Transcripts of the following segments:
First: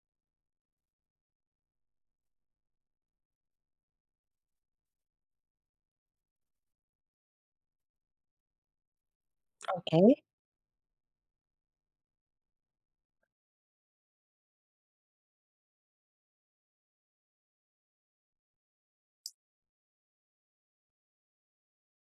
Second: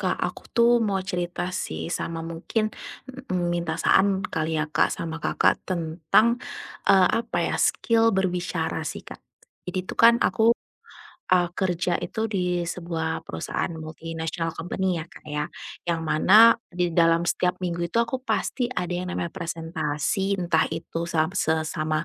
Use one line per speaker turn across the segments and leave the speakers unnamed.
Kak, aku tuh mau cerita sih sama mungkin, minta saran kali ya Kak sama Kakak tentang, apa ya, skill berbicara sih Kak. Jadi itu
Oke
kan aku kerja itu di sebuah perusahaan multinational company ya, Kak, ya, yang mana di dalam setiap minggu itu aku pasti ada yang namanya presentasi, entah itu sama sesama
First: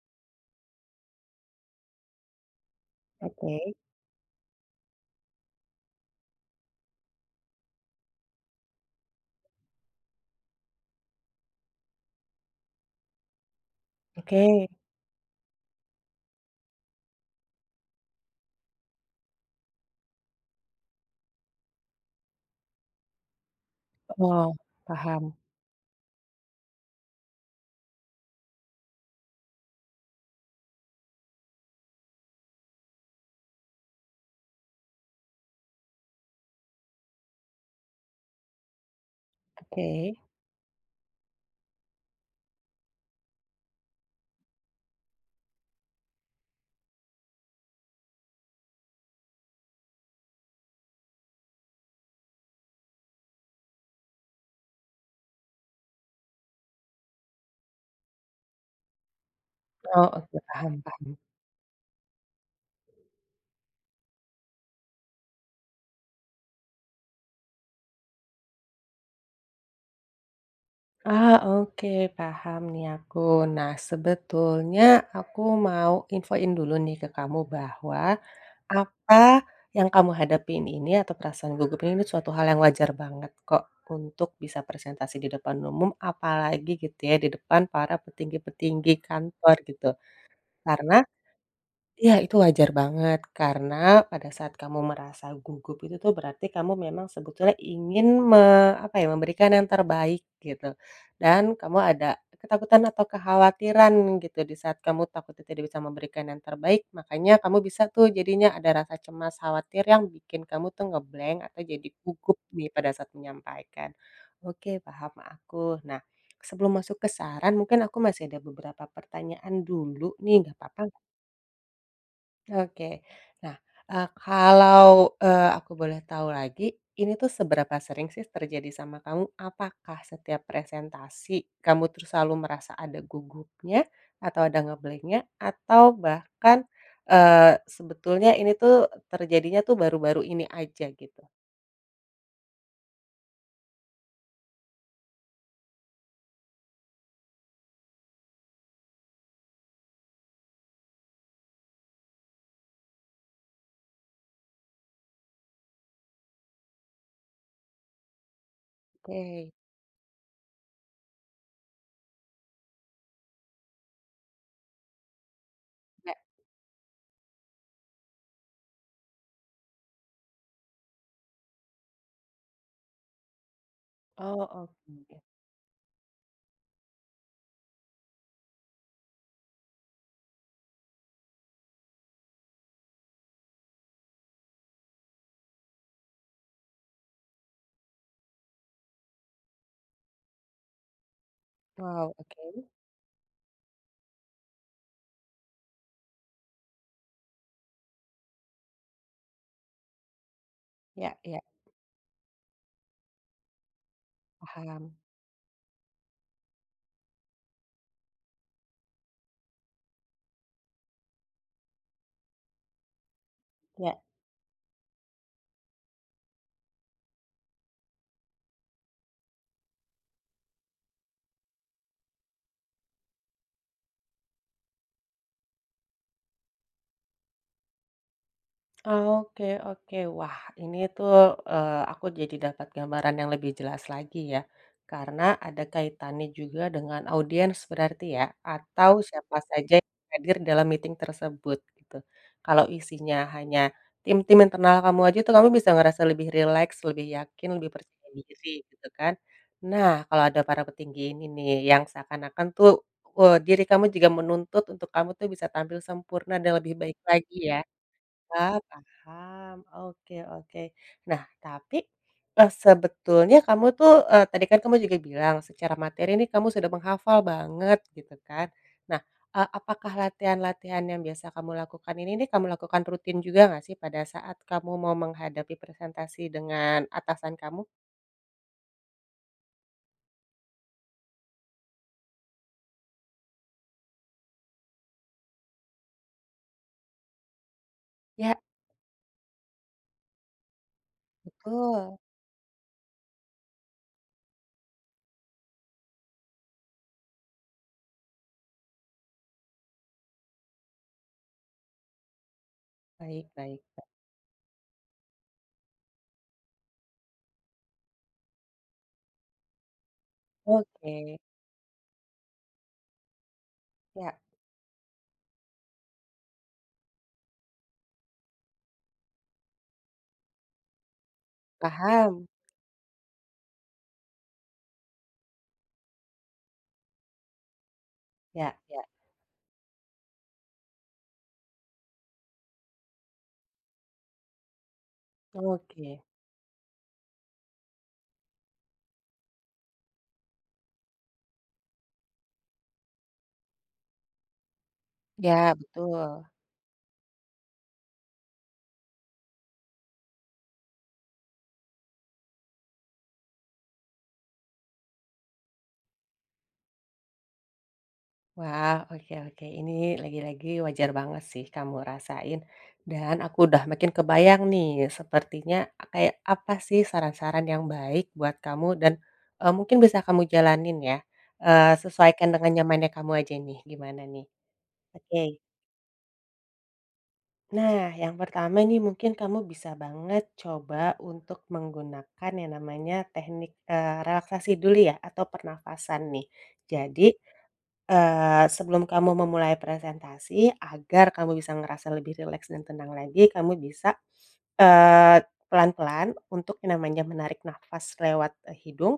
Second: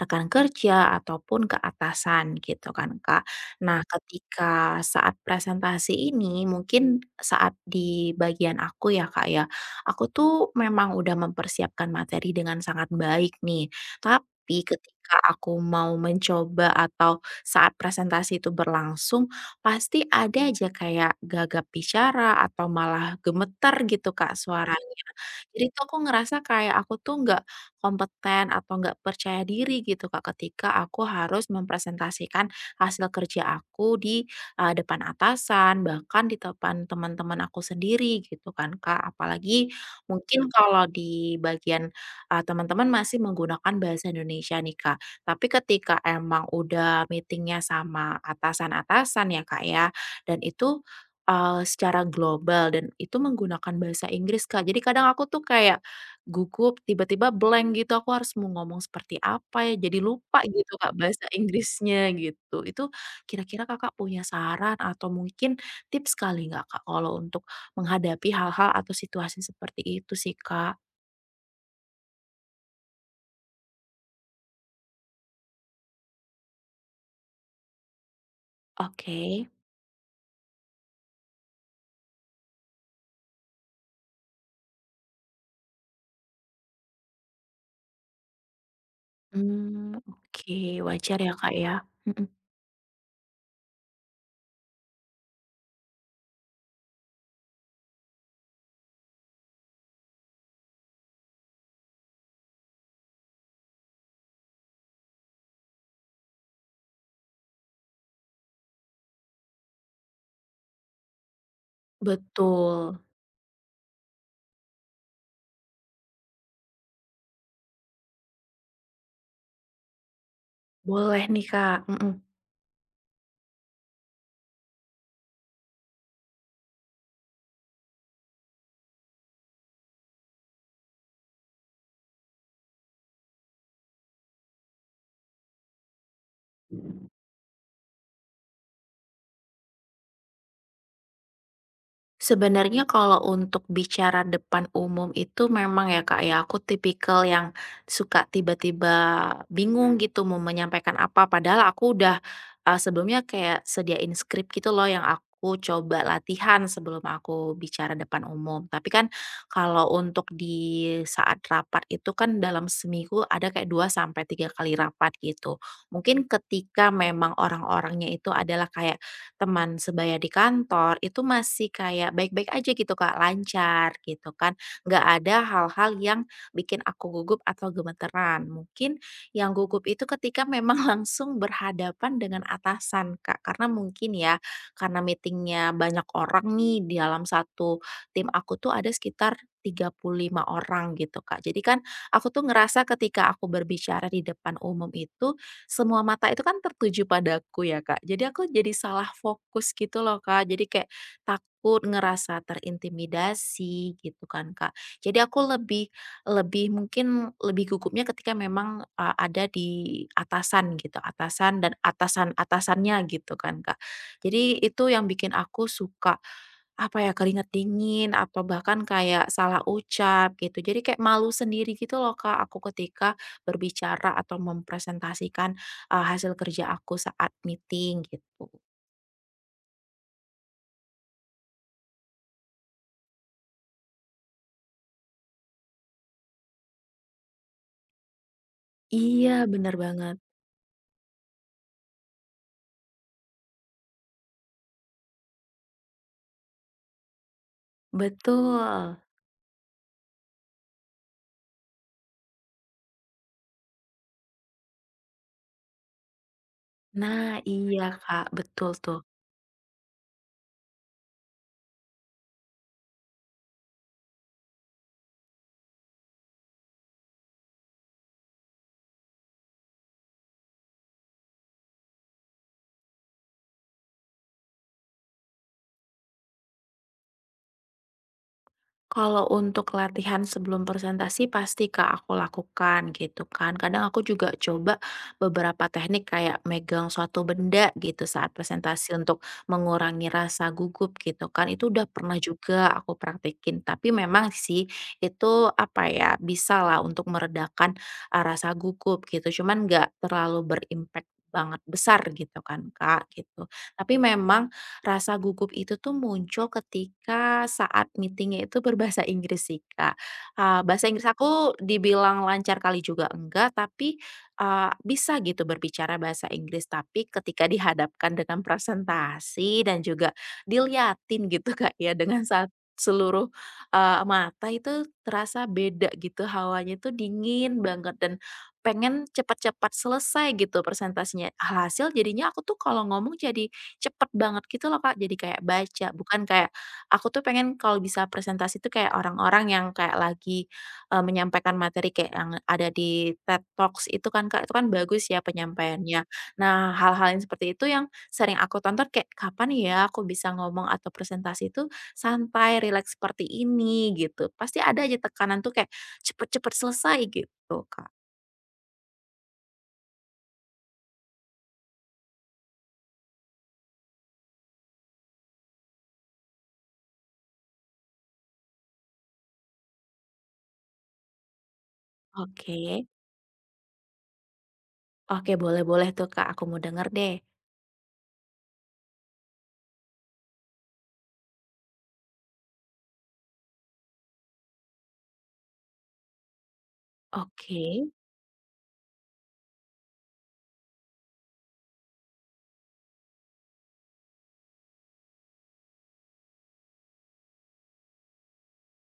rekan kerja ataupun ke atasan gitu kan, Kak.
oke
Nah, ketika saat presentasi ini mungkin saat di bagian aku ya, Kak, ya, aku tuh memang udah mempersiapkan materi dengan sangat baik nih,
oke.
tapi ketika aku mau mencoba atau saat presentasi itu berlangsung, pasti ada aja kayak gagap bicara atau malah gemeter gitu, Kak,
Oh,
suaranya.
paham.
Jadi tuh aku ngerasa kayak aku tuh nggak kompeten atau nggak percaya diri gitu, Kak, ketika aku harus mempresentasikan hasil kerja aku di, depan atasan, bahkan di depan teman-teman aku sendiri gitu kan, Kak. Apalagi
Oke.
mungkin kalau di bagian, teman-teman masih menggunakan bahasa Indonesia nih, Kak. Tapi ketika emang udah meetingnya sama atasan-atasan ya, Kak, ya, dan itu, secara global dan itu menggunakan bahasa Inggris, Kak. Jadi kadang aku tuh kayak gugup, tiba-tiba blank gitu, aku harus mau ngomong seperti apa ya, jadi
Oh, oke,
lupa gitu,
paham
Kak,
paham.
bahasa Inggrisnya gitu. Itu kira-kira Kakak punya saran atau mungkin tips kali nggak, Kak, kalau untuk menghadapi hal-hal atau situasi seperti itu sih, Kak?
Ah, oke, paham nih aku. Nah, sebetulnya aku mau infoin dulu nih ke kamu bahwa apa
Oke.
yang kamu hadapin ini atau perasaan gugup ini suatu hal yang wajar banget kok untuk bisa presentasi di depan umum, apalagi gitu ya, di depan para petinggi-petinggi kantor gitu.
Mmm, oke,
Karena
wajar ya, Kak, ya?
iya,
Mhm.
itu wajar banget karena pada saat kamu merasa gugup itu tuh berarti kamu memang sebetulnya ingin apa ya, memberikan yang terbaik gitu. Dan kamu ada ketakutan atau kekhawatiran gitu di saat kamu takutnya tidak bisa memberikan yang terbaik, makanya kamu bisa tuh jadinya ada rasa cemas, khawatir yang bikin kamu tuh ngeblank atau jadi gugup nih pada
Betul.
saat menyampaikan. Oke, paham aku. Nah, sebelum masuk ke saran mungkin aku masih ada beberapa pertanyaan dulu nih, nggak apa-apa.
Boleh nih, Kak, mhm.
Oke. Nah, kalau, aku boleh tahu lagi, ini tuh seberapa sering sih terjadi sama kamu? Apakah setiap presentasi kamu tuh selalu merasa ada gugupnya, atau ada ngeblanknya, atau bahkan, eee, sebetulnya ini tuh terjadinya tuh baru-baru ini aja gitu?
Sebenarnya kalau untuk bicara depan umum itu memang ya, Kak, ya, aku tipikal yang suka tiba-tiba bingung gitu mau menyampaikan apa, padahal aku udah, sebelumnya kayak sediain skrip gitu loh yang aku coba latihan sebelum aku bicara depan umum. Tapi kan
Oke,
kalau untuk di saat rapat itu kan dalam seminggu ada kayak 2 sampai 3 kali rapat gitu.
ya.
Mungkin ketika memang orang-orangnya itu adalah kayak teman sebaya di kantor itu masih kayak baik-baik aja gitu Kak, lancar gitu
Oh,
kan,
oke.
nggak ada hal-hal yang bikin aku gugup atau gemeteran. Mungkin yang gugup itu ketika memang langsung berhadapan dengan atasan Kak, karena mungkin ya, karena meetingnya banyak orang nih di dalam satu tim aku tuh ada sekitar 35 orang gitu Kak. Jadi kan
Wow,
aku tuh
oke.
ngerasa ketika aku berbicara di depan umum itu semua mata itu kan tertuju padaku ya, Kak. Jadi aku jadi salah fokus gitu loh, Kak. Jadi kayak
Ya ya,
takut ngerasa terintimidasi gitu kan, Kak.
paham.
Jadi aku lebih lebih mungkin lebih gugupnya ketika memang ada di atasan gitu, atasan dan atasan-atasannya gitu kan, Kak.
Ya.
Jadi itu yang bikin aku suka apa ya keringat dingin atau bahkan kayak salah ucap gitu. Jadi kayak malu sendiri gitu loh Kak aku ketika berbicara atau mempresentasikan hasil kerja aku saat meeting gitu.
Oke oke. Wah, ini tuh, aku jadi dapat gambaran yang lebih jelas lagi ya, karena ada kaitannya juga dengan audiens berarti ya, atau siapa
Iya
saja
bener
yang
banget,
hadir dalam meeting tersebut gitu. Kalau isinya hanya tim-tim internal kamu aja tuh kamu bisa ngerasa lebih rileks, lebih yakin, lebih percaya
betul.
diri gitu kan. Nah, kalau ada para petinggi ini nih yang seakan-akan tuh, diri kamu juga menuntut untuk kamu tuh bisa tampil sempurna dan lebih baik
Nah
lagi ya.
iya Kak,
Ah,
betul tuh.
paham. Oke oke. Nah, tapi, sebetulnya kamu tuh, tadi kan kamu juga bilang secara materi ini kamu sudah menghafal banget gitu kan. Nah, apakah latihan-latihan yang biasa kamu lakukan ini nih kamu lakukan rutin juga nggak sih pada saat kamu mau menghadapi presentasi dengan atasan kamu?
Kalau untuk latihan sebelum presentasi pasti Kak aku lakukan gitu kan. Kadang aku juga coba beberapa teknik kayak megang suatu benda gitu saat
Ya,
presentasi untuk mengurangi rasa gugup gitu kan. Itu udah
betul.
pernah juga aku praktekin. Tapi memang sih itu apa ya bisa lah untuk meredakan rasa gugup gitu. Cuman nggak terlalu berimpact banget besar gitu kan Kak
Baik
gitu.
baik
Tapi memang rasa gugup itu tuh muncul ketika saat meetingnya itu berbahasa Inggris sih, Kak. Bahasa Inggris
oke.
aku dibilang lancar kali juga enggak, tapi,
Ya,
bisa gitu berbicara bahasa Inggris. Tapi ketika dihadapkan dengan presentasi dan juga diliatin gitu, Kak, ya dengan
paham.
seluruh, mata itu terasa beda gitu, hawanya itu dingin banget dan
Ya ya.
pengen cepat-cepat selesai gitu presentasinya. Hasil jadinya aku tuh kalau ngomong jadi cepet banget gitu loh, Kak, jadi kayak baca,
Oke.
bukan kayak aku tuh pengen kalau bisa presentasi tuh kayak orang-orang yang kayak lagi, menyampaikan materi kayak yang ada di TED Talks itu kan, Kak, itu kan bagus ya
Ya,
penyampaiannya.
betul.
Nah, hal-hal yang seperti itu yang sering aku tonton kayak, "Kapan ya aku bisa ngomong atau presentasi itu santai, rileks seperti ini?" Gitu. Pasti ada aja tekanan tuh kayak cepet cepet selesai gitu, Kak.
Wah, oke oke. Ini lagi-lagi wajar banget sih kamu rasain dan aku udah makin kebayang nih sepertinya kayak apa sih saran-saran yang baik buat kamu dan, mungkin bisa kamu jalanin ya, sesuaikan dengan
Oke.
nyamannya kamu aja nih gimana nih.
Oke,
Oke.
boleh boleh tuh, Kak, aku mau denger deh.
Nah, yang pertama nih mungkin kamu bisa banget coba untuk menggunakan yang namanya teknik, relaksasi dulu ya atau pernafasan nih. Jadi
Oke
Sebelum kamu memulai presentasi, agar kamu bisa ngerasa lebih rileks dan tenang lagi, kamu bisa, eee, pelan-pelan untuk yang namanya menarik nafas lewat, hidung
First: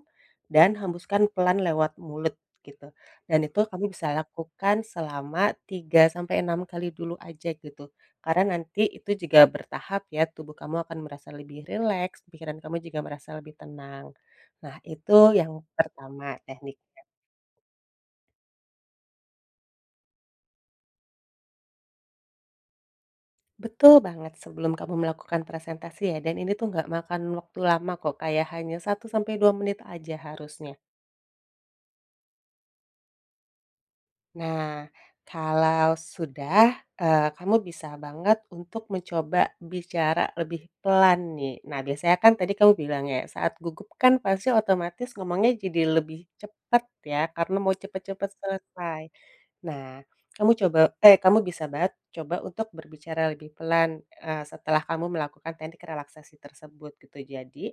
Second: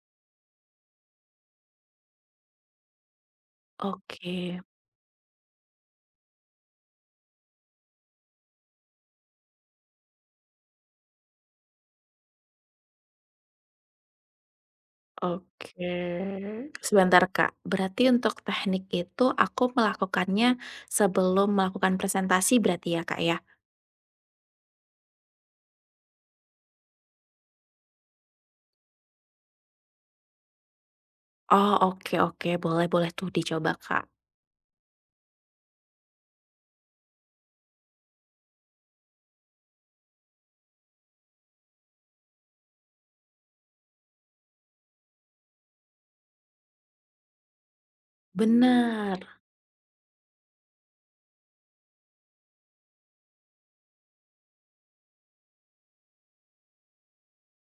dan hembuskan pelan lewat mulut, gitu. Dan itu kamu bisa
oke.
lakukan selama 3 sampai 6 kali dulu aja, gitu. Karena nanti itu juga bertahap ya, tubuh kamu akan merasa lebih rileks, pikiran kamu juga merasa lebih tenang. Nah, itu yang
Oke,
pertama teknik.
sebentar Kak, berarti untuk teknik itu aku melakukannya sebelum melakukan presentasi berarti ya Kak ya?
Betul banget sebelum kamu melakukan presentasi ya, dan ini tuh nggak makan waktu lama kok, kayak hanya 1 sampai 2 menit aja harusnya.
Oh oke oke, boleh boleh tuh dicoba Kak.
Nah, kalau sudah, kamu bisa banget untuk mencoba bicara lebih pelan nih. Nah, biasanya kan tadi kamu bilang ya, saat gugup kan pasti otomatis ngomongnya jadi lebih cepat ya, karena mau cepet-cepet selesai.
Benar.
Nah, kamu bisa banget coba untuk berbicara lebih pelan, setelah kamu melakukan teknik relaksasi tersebut gitu. Jadi,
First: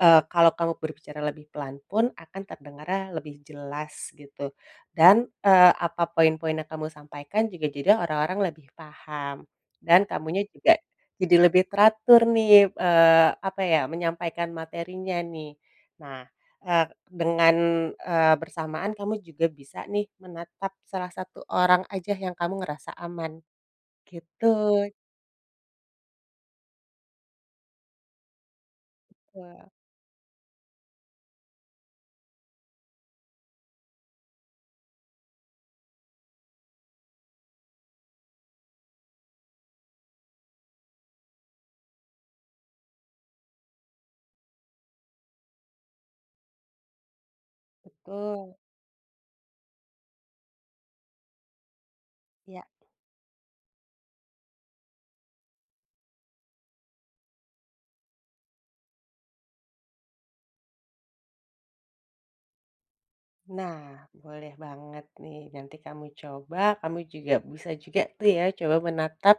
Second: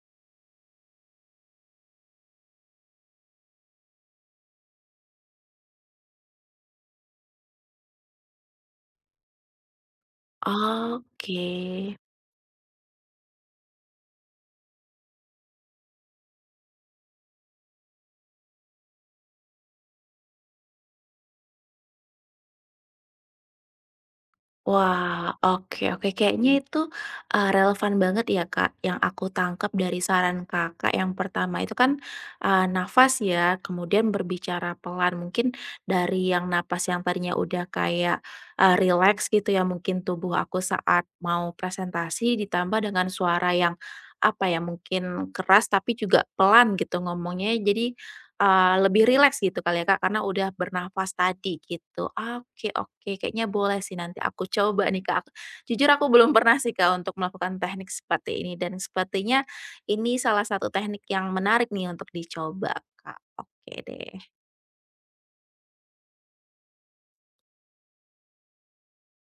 kalau kamu berbicara lebih pelan pun akan terdengar lebih jelas gitu dan, apa poin-poin yang kamu sampaikan juga jadi orang-orang lebih paham dan kamunya juga jadi lebih
Oke.
teratur nih, apa ya, menyampaikan materinya nih. Nah dengan, bersamaan kamu juga bisa nih menatap salah satu orang aja yang kamu ngerasa aman, gitu.
Wah, oke oke. Kayaknya itu, relevan banget ya, Kak, yang aku
Eee,
tangkap dari saran Kakak yang pertama itu kan, nafas ya, kemudian berbicara pelan. Mungkin dari yang napas yang tadinya udah kayak, rileks gitu ya mungkin tubuh aku saat mau presentasi, ditambah dengan suara yang, apa ya, mungkin keras tapi juga pelan gitu ngomongnya. Jadi
betul,
Lebih rileks gitu kali ya, Kak, karena udah bernafas tadi gitu. Ah,
iya.
oke oke, kayaknya boleh sih nanti aku coba nih, Kak. Jujur aku belum pernah sih, Kak, untuk melakukan teknik seperti ini dan sepertinya ini salah satu teknik yang menarik nih untuk dicoba, Kak. Oke
Nah,
deh.
boleh banget nih nanti kamu coba, kamu juga bisa juga tuh ya coba menatap,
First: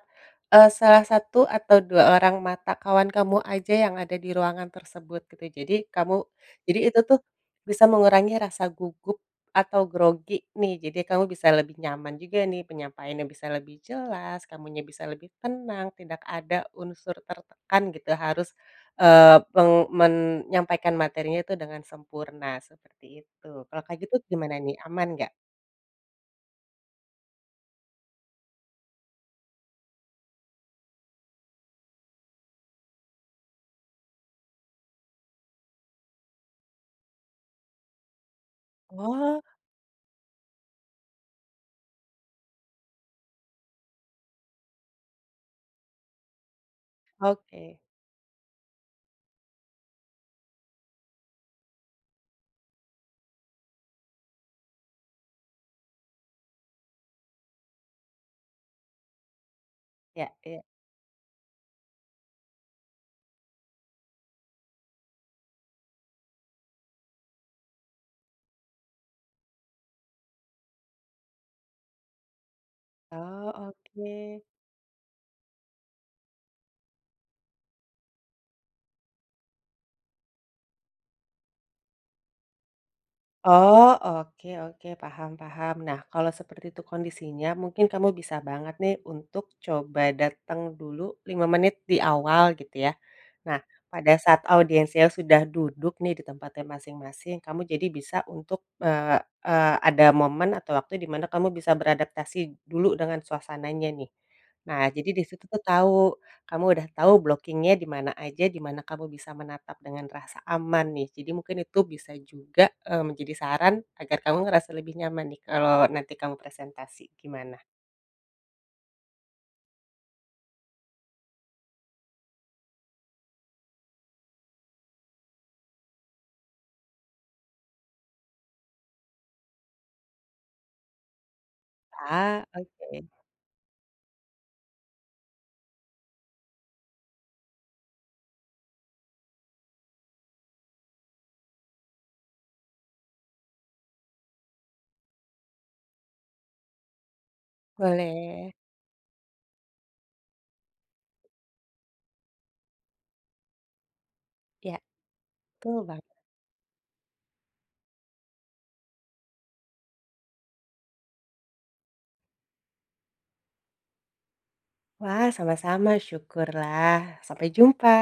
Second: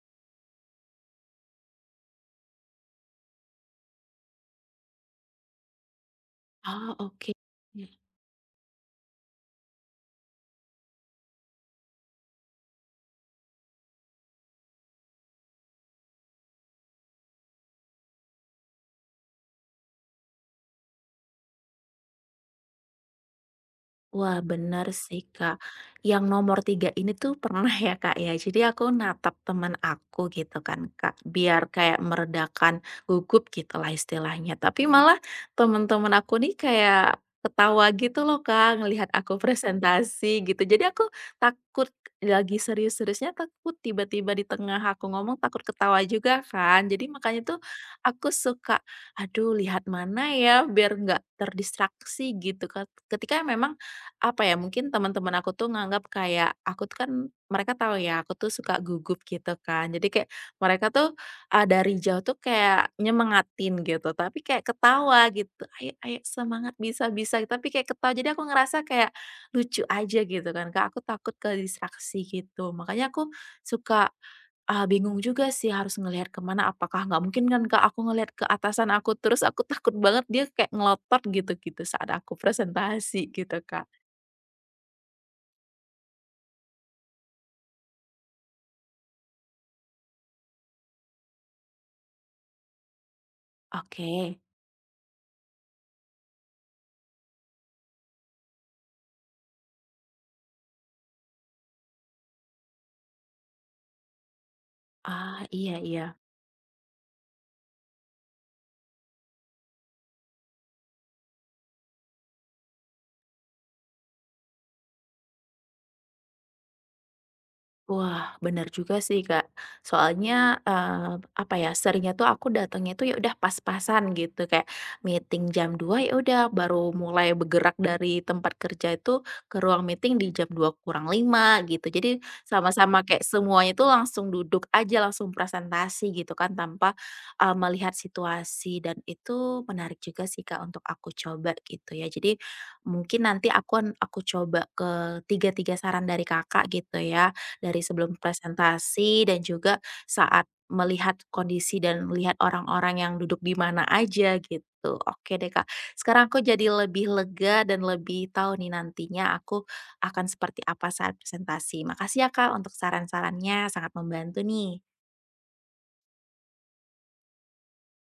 salah satu atau 2 orang mata kawan kamu aja yang ada di ruangan tersebut gitu. Jadi kamu jadi
Oh,
itu tuh
oke.
bisa mengurangi rasa gugup atau grogi nih, jadi kamu bisa lebih nyaman juga nih, penyampaiannya bisa lebih jelas, kamunya bisa lebih tenang, tidak ada unsur tertekan gitu, harus Eee, peng menyampaikan materinya itu dengan sempurna, seperti itu. Kalau Kak gitu
Wah,
gimana nih,
benar
aman
sih,
nggak?
Kak. Yang nomor 3 ini tuh pernah ya, Kak, ya. Jadi aku natap teman aku gitu kan, Kak, biar kayak meredakan gugup gitu lah istilahnya. Tapi malah teman-teman aku nih kayak ketawa gitu loh, Kak, ngelihat aku
Oh,
presentasi gitu. Jadi aku takut lagi serius-seriusnya takut tiba-tiba di tengah aku ngomong takut ketawa juga kan. Jadi makanya tuh
oke.
aku suka, aduh lihat mana ya biar nggak terdistraksi gitu, Kak. Ketika memang apa ya, mungkin teman-teman aku tuh nganggap kayak aku tuh kan mereka tahu ya aku tuh suka gugup gitu kan. Jadi kayak
Ya ya.
mereka tuh, dari jauh tuh kayak nyemangatin gitu, tapi kayak ketawa gitu, "Ayo ayo semangat, bisa bisa," tapi kayak ketawa. Jadi aku ngerasa kayak lucu aja gitu kan, Kak, aku takut ke distraksi gitu. Makanya aku
Oh,
suka,
oke.
bingung juga sih harus ngelihat kemana apakah nggak mungkin kan, Kak, aku ngelihat ke atasan aku terus aku takut banget dia kayak ngelotot gitu-gitu saat aku presentasi gitu, Kak.
Oh, oke oke, paham paham. Nah, kalau seperti itu kondisinya, mungkin kamu bisa banget nih untuk coba datang dulu 5 menit di awal gitu ya. Nah, pada
Oke.
saat audiensnya sudah duduk nih di tempatnya masing-masing, kamu jadi bisa untuk, eee eee, ada momen atau waktu di mana kamu bisa beradaptasi dulu dengan suasananya nih. Nah, jadi di situ
Ah,
tuh
iya iya.
kamu udah tahu blockingnya di mana aja, di mana kamu bisa menatap dengan rasa aman nih. Jadi mungkin itu bisa juga, menjadi saran agar kamu ngerasa lebih nyaman nih kalau nanti kamu presentasi, gimana?
Wah, benar juga sih, Kak. Soalnya, apa ya, seringnya tuh aku datangnya tuh ya udah pas-pasan gitu, kayak meeting jam 2 ya udah baru mulai bergerak dari tempat kerja itu ke ruang meeting di jam 2 kurang 5 gitu. Jadi
Ah, oke,
sama-sama kayak semuanya tuh langsung duduk aja, langsung presentasi gitu kan tanpa, melihat situasi dan itu menarik juga sih, Kak, untuk aku coba gitu ya. Jadi mungkin nanti aku coba ke tiga-tiga saran dari Kakak gitu ya dari sebelum
boleh.
presentasi dan juga saat melihat kondisi dan melihat orang-orang yang duduk di mana aja gitu.
Ya,
Oke deh Kak,
betul banget.
sekarang aku jadi lebih lega dan lebih tahu nih nantinya aku akan seperti apa saat presentasi. Makasih ya Kak untuk saran-sarannya, sangat membantu nih.
Wah, sama-sama, syukurlah. Sampai jumpa.